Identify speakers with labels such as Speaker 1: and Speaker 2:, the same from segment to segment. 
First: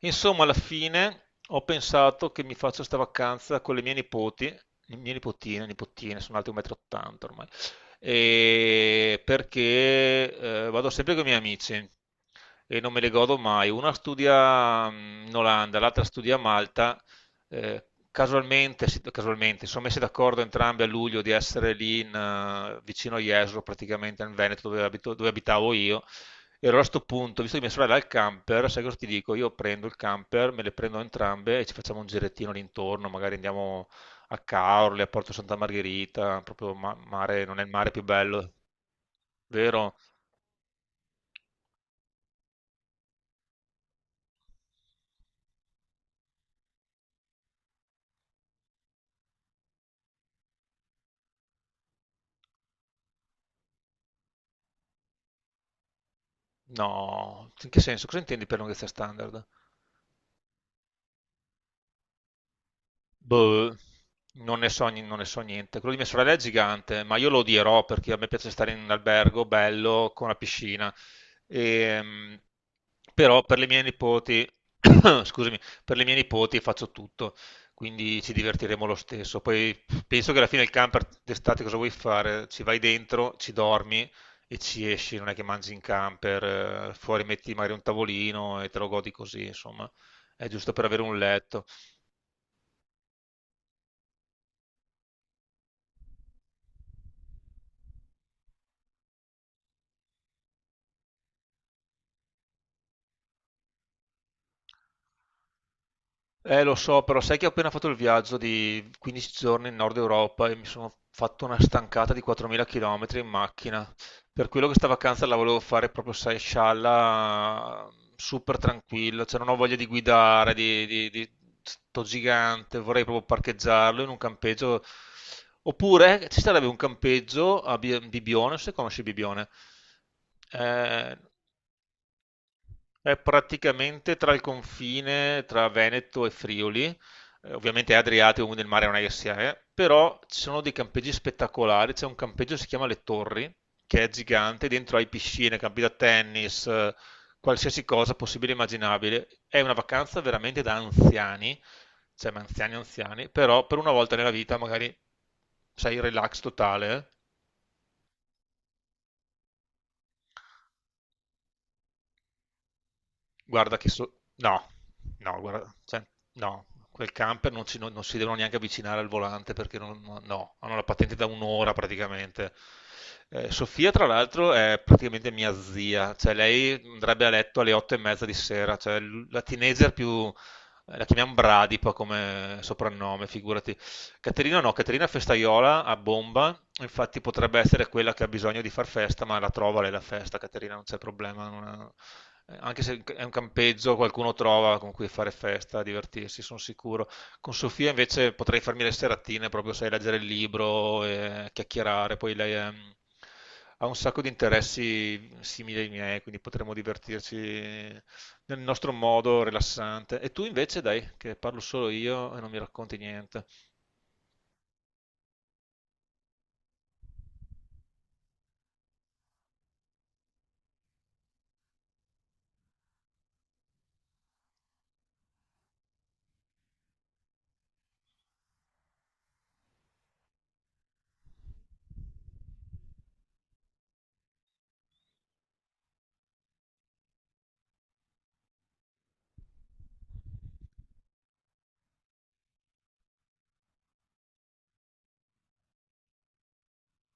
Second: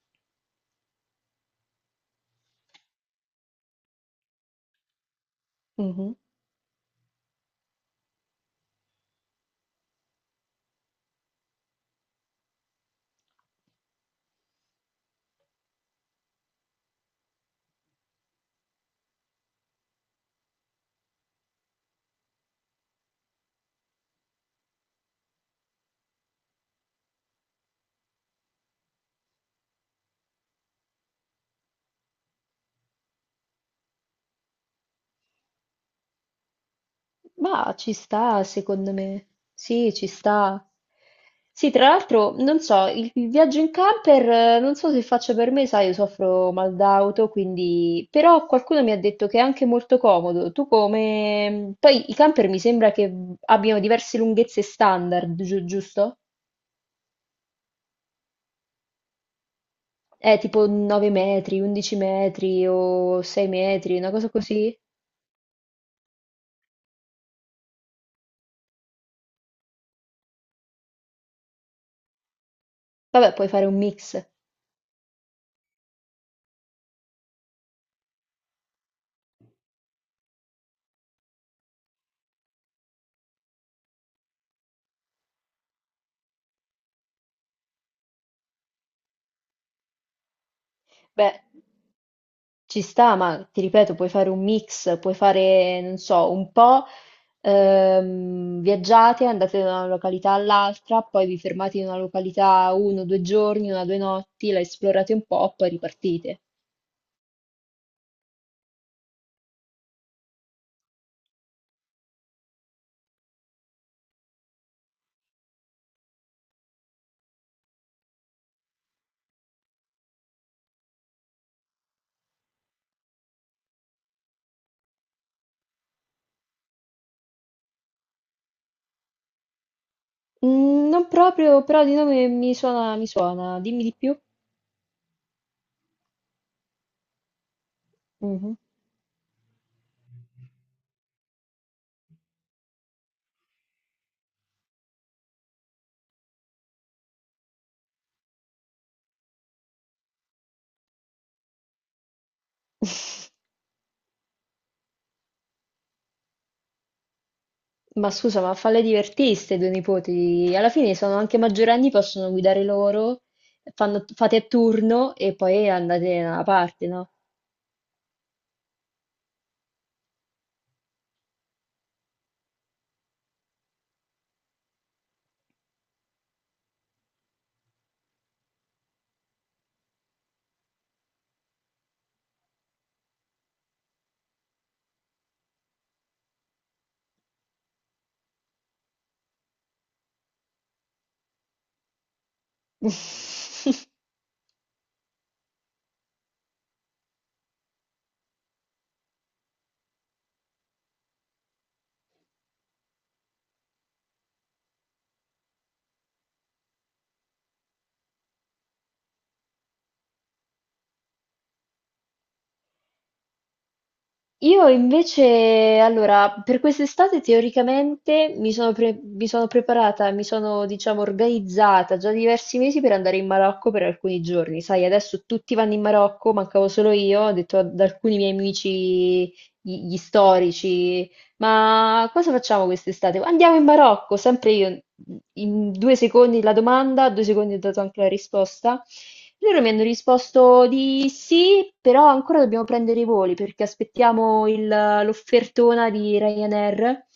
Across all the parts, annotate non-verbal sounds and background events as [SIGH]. Speaker 1: Insomma, alla fine ho pensato che mi faccio sta vacanza con le mie nipoti, le mie nipotine,
Speaker 2: Mhm.
Speaker 1: nipotine, sono alte 1,80 m ormai, e perché vado sempre con i miei amici e non me le godo mai. Una studia in Olanda, l'altra studia a Malta. Casualmente, si casualmente, si sono messi d'accordo entrambi a luglio di essere lì in vicino a Jesolo, praticamente nel Veneto dove dove abitavo io. E allora a sto punto, visto che mia sorella ha il camper, sai cosa ti dico? Io prendo il camper, me le prendo entrambe e ci facciamo un girettino all'intorno, magari andiamo a Caorle, a Porto Santa Margherita, proprio mare, non è il
Speaker 2: Ma
Speaker 1: mare
Speaker 2: ci
Speaker 1: più
Speaker 2: sta,
Speaker 1: bello,
Speaker 2: secondo me. Sì,
Speaker 1: vero?
Speaker 2: ci sta. Sì, tra l'altro, non so, il viaggio in camper, non so se faccia per me, sai, io soffro mal d'auto, quindi... Però qualcuno mi ha detto che è anche molto comodo. Tu come... Poi i camper mi sembra che abbiano diverse lunghezze standard, giusto?
Speaker 1: No, in che senso? Cosa intendi per lunghezza standard?
Speaker 2: Tipo 9 metri, 11 metri o 6
Speaker 1: Boh,
Speaker 2: metri, una cosa
Speaker 1: non ne
Speaker 2: così.
Speaker 1: so, non ne so niente. Quello di mia sorella è gigante, ma io lo odierò perché a me piace stare in un albergo bello con la piscina. Ehm,
Speaker 2: Vabbè,
Speaker 1: Però
Speaker 2: puoi
Speaker 1: per le
Speaker 2: fare un
Speaker 1: mie
Speaker 2: mix.
Speaker 1: nipoti, [COUGHS] scusami, per le mie nipoti faccio tutto, quindi ci divertiremo lo stesso. Poi penso che alla fine il camper d'estate cosa vuoi fare? Ci vai dentro, ci dormi e ci esci, non è che mangi in camper, fuori metti magari un tavolino e te lo godi così, insomma, è giusto per avere un
Speaker 2: Beh.
Speaker 1: letto.
Speaker 2: Ci sta, ma ti ripeto, puoi fare un mix, puoi fare, non so, un po' viaggiate, andate da una località all'altra, poi vi fermate in una località uno, due giorni, una, due notti, la esplorate un po', poi ripartite.
Speaker 1: Lo so, però sai che ho appena fatto il viaggio di 15 giorni in Nord Europa e mi sono fatto una stancata di 4.000 km in macchina. Per quello che sta vacanza la volevo fare proprio, sai, scialla, super tranquilla, cioè non ho voglia di guidare, di sto gigante, vorrei proprio parcheggiarlo in un campeggio. Oppure ci sarebbe un campeggio a Bibione, non so se conosci Bibione.
Speaker 2: Mm, non
Speaker 1: Eh,
Speaker 2: proprio, però di nome mi suona, mi
Speaker 1: è
Speaker 2: suona. Dimmi di più.
Speaker 1: praticamente tra il confine tra Veneto e Friuli, ovviamente è Adriatico,
Speaker 2: Mhm.
Speaker 1: quindi il mare non è che si è, però ci sono dei campeggi spettacolari, c'è un campeggio che si chiama Le Torri, che è gigante, dentro hai piscine, campi da tennis, qualsiasi cosa possibile e immaginabile. È una vacanza veramente da anziani, cioè ma anziani anziani, però per una volta nella vita magari sei relax totale.
Speaker 2: Ma scusa, ma falle divertire ste due nipoti. Alla fine sono anche maggiorenni, possono guidare loro,
Speaker 1: Guarda che so...
Speaker 2: fate a
Speaker 1: No,
Speaker 2: turno e
Speaker 1: no,
Speaker 2: poi
Speaker 1: guarda, cioè,
Speaker 2: andate da una
Speaker 1: no,
Speaker 2: parte, no?
Speaker 1: quel camper non, non si devono neanche avvicinare al volante perché non, no, no, hanno la patente da un'ora praticamente. Sofia, tra l'altro, è praticamente mia zia, cioè lei andrebbe a letto alle 8:30 di sera, cioè la teenager più... La chiamiamo Bradipa come soprannome, figurati. Caterina no, Caterina è festaiola a bomba. Infatti potrebbe essere quella che ha bisogno di far festa, ma la trova lei la festa, Caterina, non c'è problema. Non ha- Anche se è un
Speaker 2: [LAUGHS]
Speaker 1: campeggio, qualcuno trova con cui fare festa, divertirsi, sono sicuro. Con Sofia invece potrei farmi le seratine, proprio sai, leggere il libro e chiacchierare. Ha un sacco di interessi simili ai miei, quindi potremmo divertirci nel nostro modo rilassante. E tu invece, dai, che parlo solo io e non mi racconti niente.
Speaker 2: Io invece, allora, per quest'estate teoricamente mi sono, mi sono preparata, mi sono, diciamo, organizzata già diversi mesi per andare in Marocco per alcuni giorni. Sai, adesso tutti vanno in Marocco, mancavo solo io, ho detto ad alcuni miei amici, gli storici, ma cosa facciamo quest'estate? Andiamo in Marocco, sempre io, in due secondi la domanda, due secondi ho dato anche la risposta. Loro mi hanno risposto di sì, però ancora dobbiamo prendere i voli perché aspettiamo l'offertona di Ryanair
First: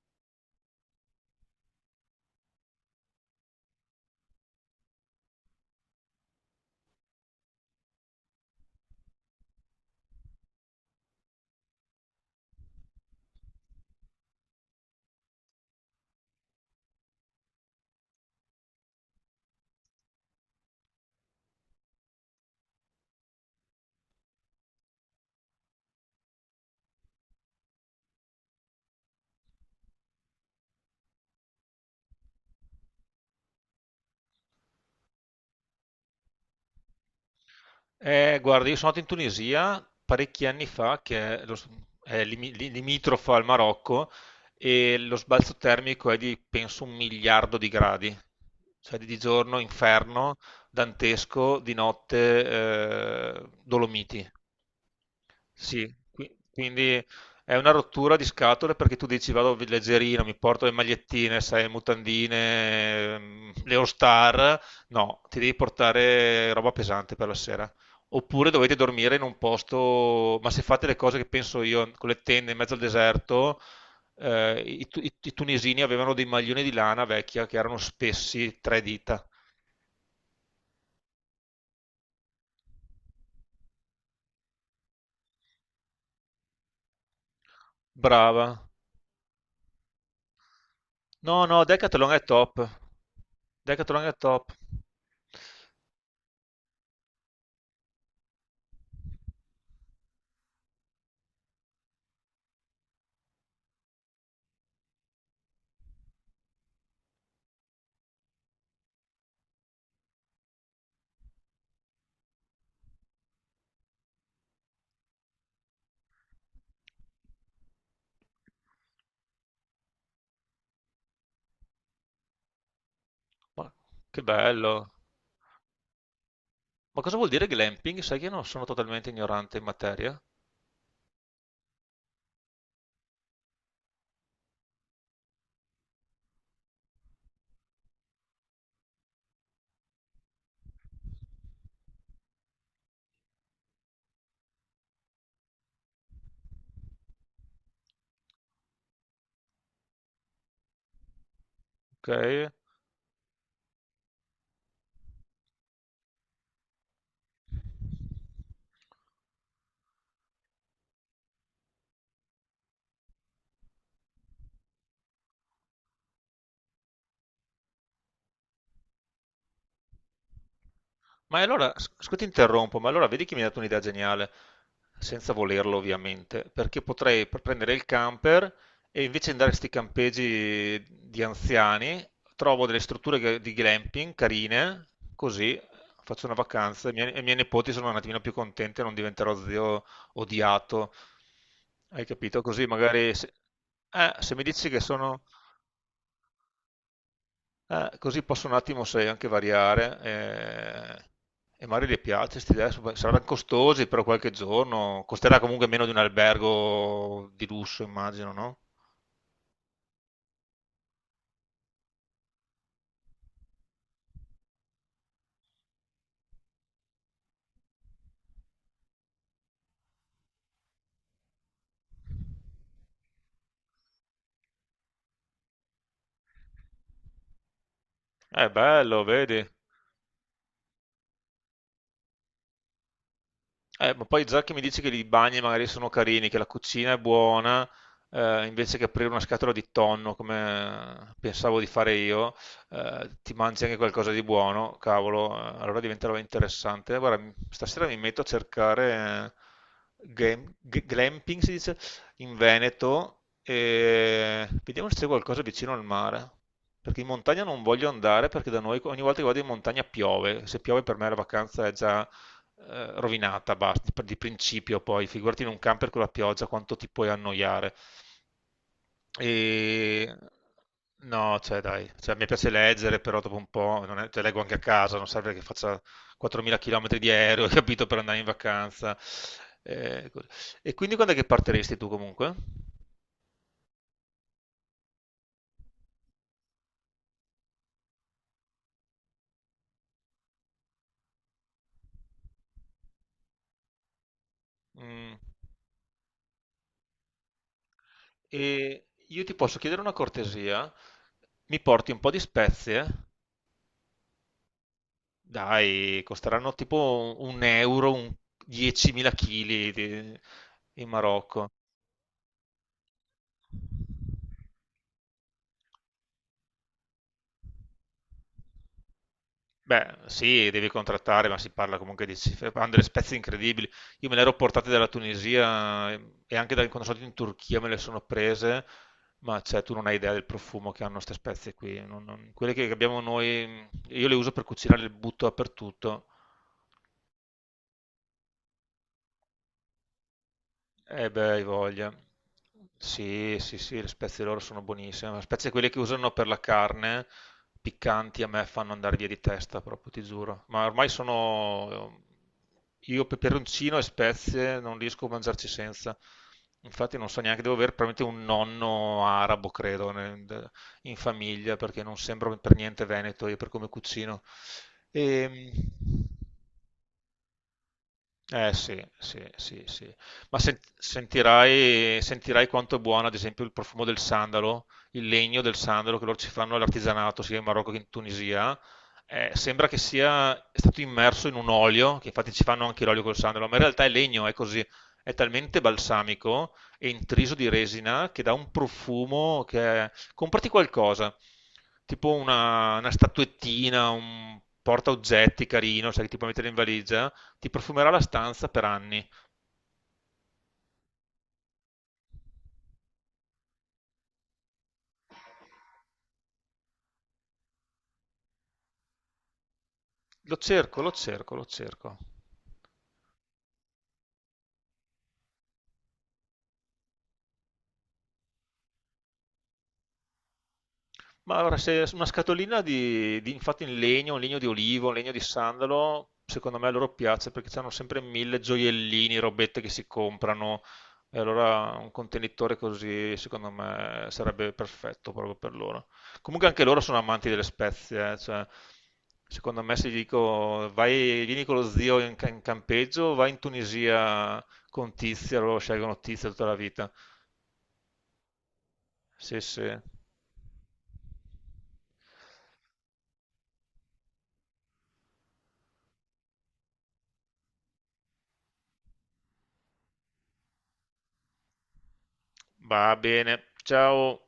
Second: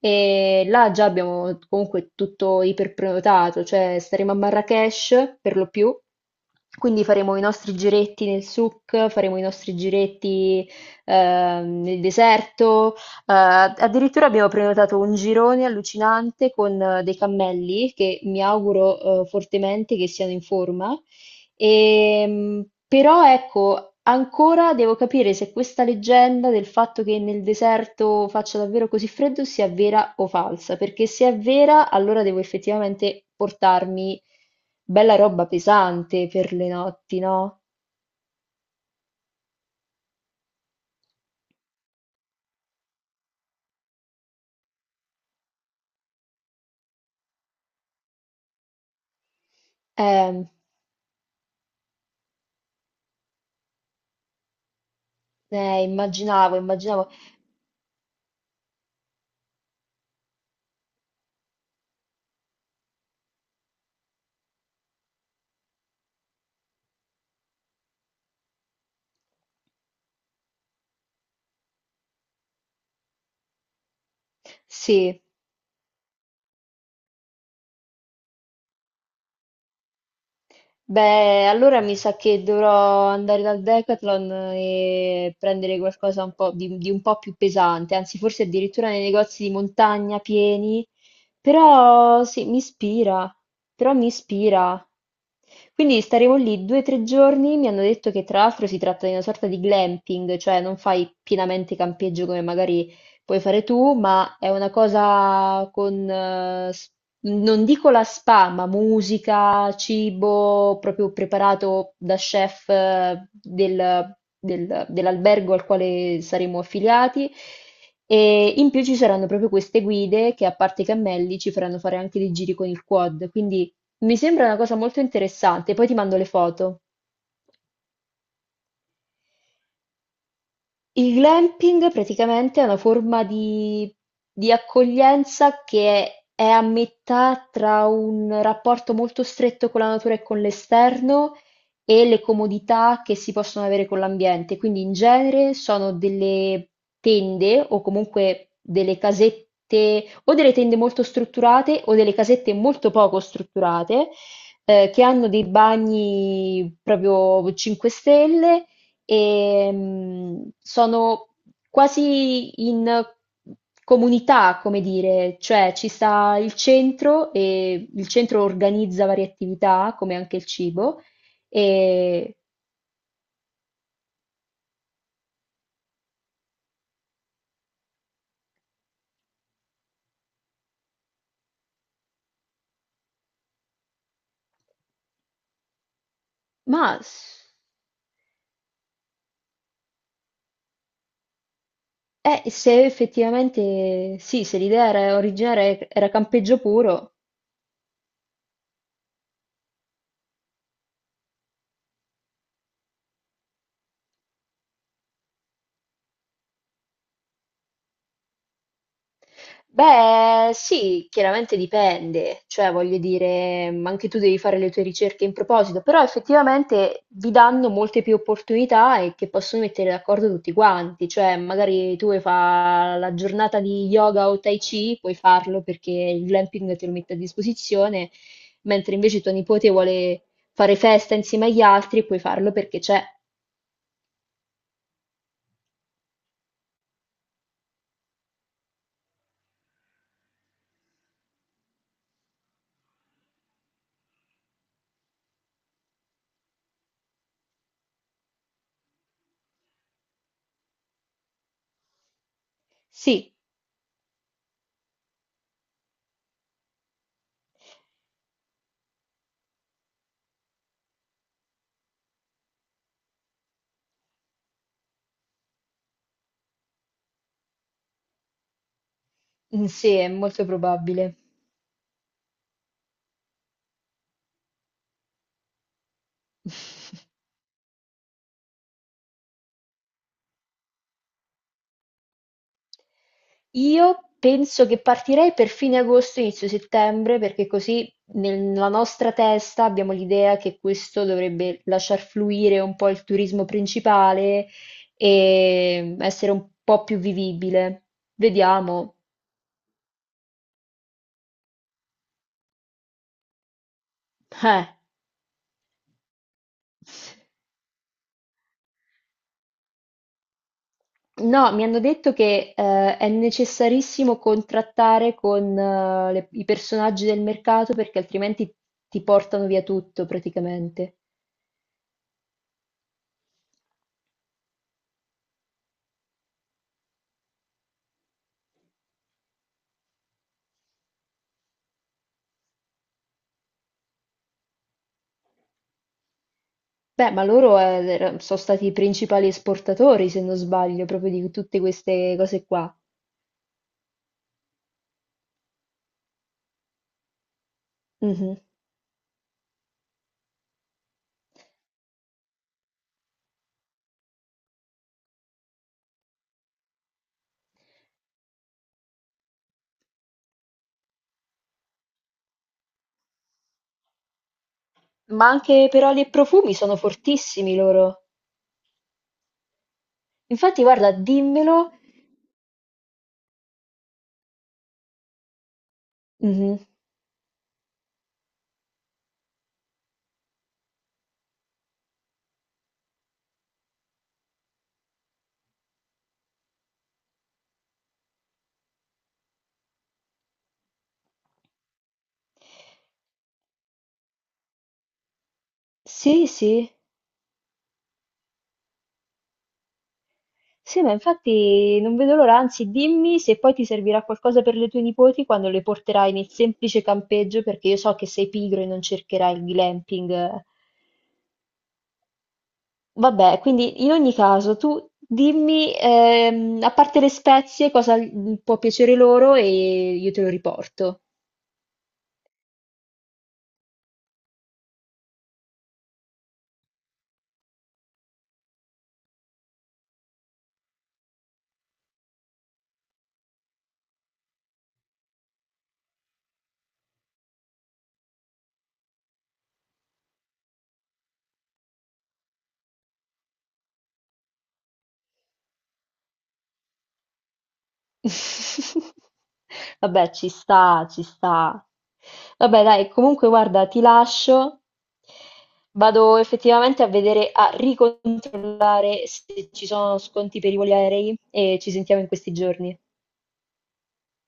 Speaker 2: e là già abbiamo comunque tutto iperprenotato, cioè staremo a Marrakech per lo più, quindi faremo i nostri giretti nel souk, faremo i nostri giretti nel deserto, addirittura abbiamo prenotato un girone allucinante con dei cammelli che mi auguro fortemente che siano in forma. Però ecco, ancora devo capire se questa leggenda del fatto che nel deserto faccia davvero così freddo sia vera o falsa, perché se è vera, allora devo effettivamente portarmi bella roba pesante per le notti, no?
Speaker 1: Guarda, io sono andato in Tunisia parecchi anni fa, che è, è limitrofa al Marocco, e lo sbalzo termico è di, penso, un miliardo di gradi. Cioè di giorno inferno,
Speaker 2: Eh,
Speaker 1: dantesco, di notte Dolomiti. Sì,
Speaker 2: immaginavo,
Speaker 1: quindi
Speaker 2: immaginavo.
Speaker 1: è una rottura di scatole perché tu dici vado leggerino, mi porto le magliettine, sai, mutandine, le All-Star. No, ti devi portare roba pesante per la sera. Oppure dovete dormire in un posto, ma se fate le cose che penso io, con le tende in mezzo al deserto, eh, i, tu- i-
Speaker 2: Sì.
Speaker 1: i tunisini avevano dei maglioni di lana vecchia che erano spessi tre dita.
Speaker 2: Beh, allora mi sa che dovrò andare dal Decathlon e prendere qualcosa un po' di un po' più pesante, anzi forse
Speaker 1: Brava.
Speaker 2: addirittura nei negozi di montagna pieni,
Speaker 1: No, no, Decathlon è
Speaker 2: però sì, mi
Speaker 1: top.
Speaker 2: ispira, però
Speaker 1: Decathlon
Speaker 2: mi
Speaker 1: è top.
Speaker 2: ispira. Quindi staremo lì due o tre giorni, mi hanno detto che tra l'altro si tratta di una sorta di glamping, cioè non fai pienamente campeggio come magari puoi fare tu, ma è una cosa con... non dico la spa, ma musica, cibo proprio preparato da chef dell'albergo al quale saremo affiliati. E in più ci saranno proprio queste guide che, a parte i cammelli, ci faranno fare anche dei giri con il quad.
Speaker 1: Ma
Speaker 2: Quindi mi
Speaker 1: che
Speaker 2: sembra una cosa
Speaker 1: bello!
Speaker 2: molto interessante. Poi ti mando le foto.
Speaker 1: Ma cosa vuol dire glamping? Sai che io non sono totalmente ignorante in materia.
Speaker 2: Il glamping praticamente è una forma di accoglienza che è a metà tra un rapporto molto stretto con la natura e con l'esterno e le comodità che si possono avere con l'ambiente. Quindi in genere sono delle tende o comunque delle casette o delle tende molto strutturate o
Speaker 1: Ok.
Speaker 2: delle casette molto poco strutturate che hanno dei bagni proprio 5 stelle e sono quasi in comunità, come dire, cioè ci sta il centro e il centro organizza varie attività, come anche il cibo,
Speaker 1: Ma e allora, scusa ti
Speaker 2: e,
Speaker 1: interrompo, ma allora vedi che mi hai dato un'idea geniale, senza volerlo ovviamente, perché potrei prendere il camper e invece di andare a questi campeggi di anziani, trovo delle strutture di glamping carine, così faccio una
Speaker 2: ma
Speaker 1: vacanza e i miei,
Speaker 2: s-
Speaker 1: e i miei nipoti sono un attimino più contenti e non diventerò zio odiato. Hai capito? Così
Speaker 2: se
Speaker 1: magari se, eh,
Speaker 2: effettivamente
Speaker 1: se mi
Speaker 2: sì, se
Speaker 1: dici che
Speaker 2: l'idea era
Speaker 1: sono
Speaker 2: originaria era campeggio puro.
Speaker 1: così posso un attimo, sai, anche variare. E magari le piace, questi adesso saranno costosi, però qualche giorno costerà comunque meno di un albergo di lusso, immagino, no?
Speaker 2: Beh, sì, chiaramente dipende, cioè voglio dire, anche tu devi fare le tue ricerche in proposito, però effettivamente vi danno molte più opportunità e che possono mettere d'accordo tutti quanti, cioè magari tu vuoi fare la giornata di yoga o tai chi, puoi farlo perché il glamping te lo mette a disposizione,
Speaker 1: È
Speaker 2: mentre
Speaker 1: bello,
Speaker 2: invece tuo
Speaker 1: vedi?
Speaker 2: nipote vuole fare festa insieme agli altri, puoi farlo perché c'è.
Speaker 1: Ma poi già che mi dici che i bagni magari sono carini, che la cucina è buona, invece che aprire una scatola di tonno come pensavo di fare io, ti mangi anche qualcosa di buono, cavolo, allora diventerà interessante. Guarda, stasera mi metto a cercare glamping, si dice, in Veneto
Speaker 2: Sì,
Speaker 1: e vediamo se c'è qualcosa vicino al mare. Perché in montagna non voglio andare perché da noi ogni volta che vado in montagna piove. Se piove per me la vacanza è già rovinata, basta, di principio poi, figurati in un camper con la pioggia quanto ti puoi annoiare.
Speaker 2: mm, sì, è
Speaker 1: E...
Speaker 2: molto probabile.
Speaker 1: No, cioè dai, cioè, mi piace leggere, però dopo un po', non è- cioè, leggo anche a casa, non serve che faccia 4.000 km di
Speaker 2: [LAUGHS]
Speaker 1: aereo, [LAUGHS] capito, per andare in vacanza. E quindi quando è che partiresti tu comunque?
Speaker 2: Io penso che partirei per fine agosto, inizio settembre, perché così nella nostra testa abbiamo l'idea che questo dovrebbe lasciar fluire un po' il turismo principale
Speaker 1: Mm,
Speaker 2: e essere un po' più vivibile.
Speaker 1: E
Speaker 2: Vediamo.
Speaker 1: io ti posso chiedere una cortesia? Mi porti un po' di spezie?
Speaker 2: Eh.
Speaker 1: Dai, costeranno tipo un euro, un 10.000 kg in Marocco.
Speaker 2: No, mi hanno detto che è necessarissimo contrattare con i personaggi del mercato perché altrimenti ti portano via
Speaker 1: Beh,
Speaker 2: tutto
Speaker 1: sì, devi
Speaker 2: praticamente.
Speaker 1: contrattare, ma si parla comunque di cifre. Hanno delle spezie incredibili. Io me le ero portate dalla Tunisia e anche dal, quando sono andato in Turchia me le sono prese, ma cioè, tu non hai idea del profumo che hanno queste spezie qui. Quelle che abbiamo noi, io le uso per cucinare, le butto dappertutto.
Speaker 2: Beh, ma loro sono stati i principali esportatori, se non sbaglio,
Speaker 1: Eh
Speaker 2: proprio
Speaker 1: beh,
Speaker 2: di
Speaker 1: hai
Speaker 2: tutte
Speaker 1: voglia.
Speaker 2: queste cose qua.
Speaker 1: Sì, sì, sì, le spezie loro sono buonissime. Le spezie quelle che usano per la carne, piccanti, a
Speaker 2: Mhm.
Speaker 1: me fanno andare via di testa, proprio, ti giuro. Ma ormai sono... Io peperoncino e spezie non riesco a mangiarci senza. Infatti non so neanche, devo avere probabilmente un nonno arabo, credo, in famiglia, perché non sembro per niente veneto io per come cucino.
Speaker 2: Ma
Speaker 1: Ehm
Speaker 2: anche per oli e profumi sono fortissimi loro.
Speaker 1: eh sì, sì, sì, sì. Ma
Speaker 2: Infatti, guarda, dimmelo.
Speaker 1: sentirai, sentirai quanto è buono, ad esempio, il profumo del sandalo, il legno del sandalo che loro ci fanno
Speaker 2: Mhm.
Speaker 1: all'artigianato, sia in Marocco che in Tunisia. Sembra che sia è stato immerso in un olio, che infatti ci fanno anche l'olio col sandalo, ma in realtà è legno, è così. È talmente balsamico e intriso di resina che dà un profumo che è... Comprati qualcosa, tipo una statuettina, un portaoggetti carino, sai, che ti
Speaker 2: Sì,
Speaker 1: puoi mettere in
Speaker 2: sì.
Speaker 1: valigia, ti profumerà la stanza per anni.
Speaker 2: Sì, ma infatti non vedo l'ora, anzi dimmi se poi ti servirà qualcosa per le tue nipoti quando le porterai nel semplice campeggio, perché io so che sei pigro e non cercherai il
Speaker 1: Lo
Speaker 2: glamping.
Speaker 1: cerco, lo cerco, lo cerco.
Speaker 2: Vabbè, quindi in ogni caso tu dimmi, a parte le spezie, cosa l- può piacere loro e io te lo riporto.
Speaker 1: Ma allora, se una scatolina infatti in legno, un legno di olivo, un legno di sandalo, secondo me a loro piace perché hanno sempre mille gioiellini, robette che si comprano. E allora un contenitore così, secondo me, sarebbe perfetto proprio per loro. Comunque anche loro sono amanti delle spezie, cioè, secondo me se gli dico vai, vieni con lo zio in, in campeggio, vai in Tunisia con Tizia, loro scelgono Tizia tutta la vita. Sì, sì.
Speaker 2: [LAUGHS] Vabbè, ci sta, ci sta. Vabbè, dai, comunque guarda, ti lascio. Vado effettivamente a vedere, a ricontrollare se ci sono sconti per i voli aerei e ci sentiamo in questi giorni.
Speaker 1: Va bene. Ciao.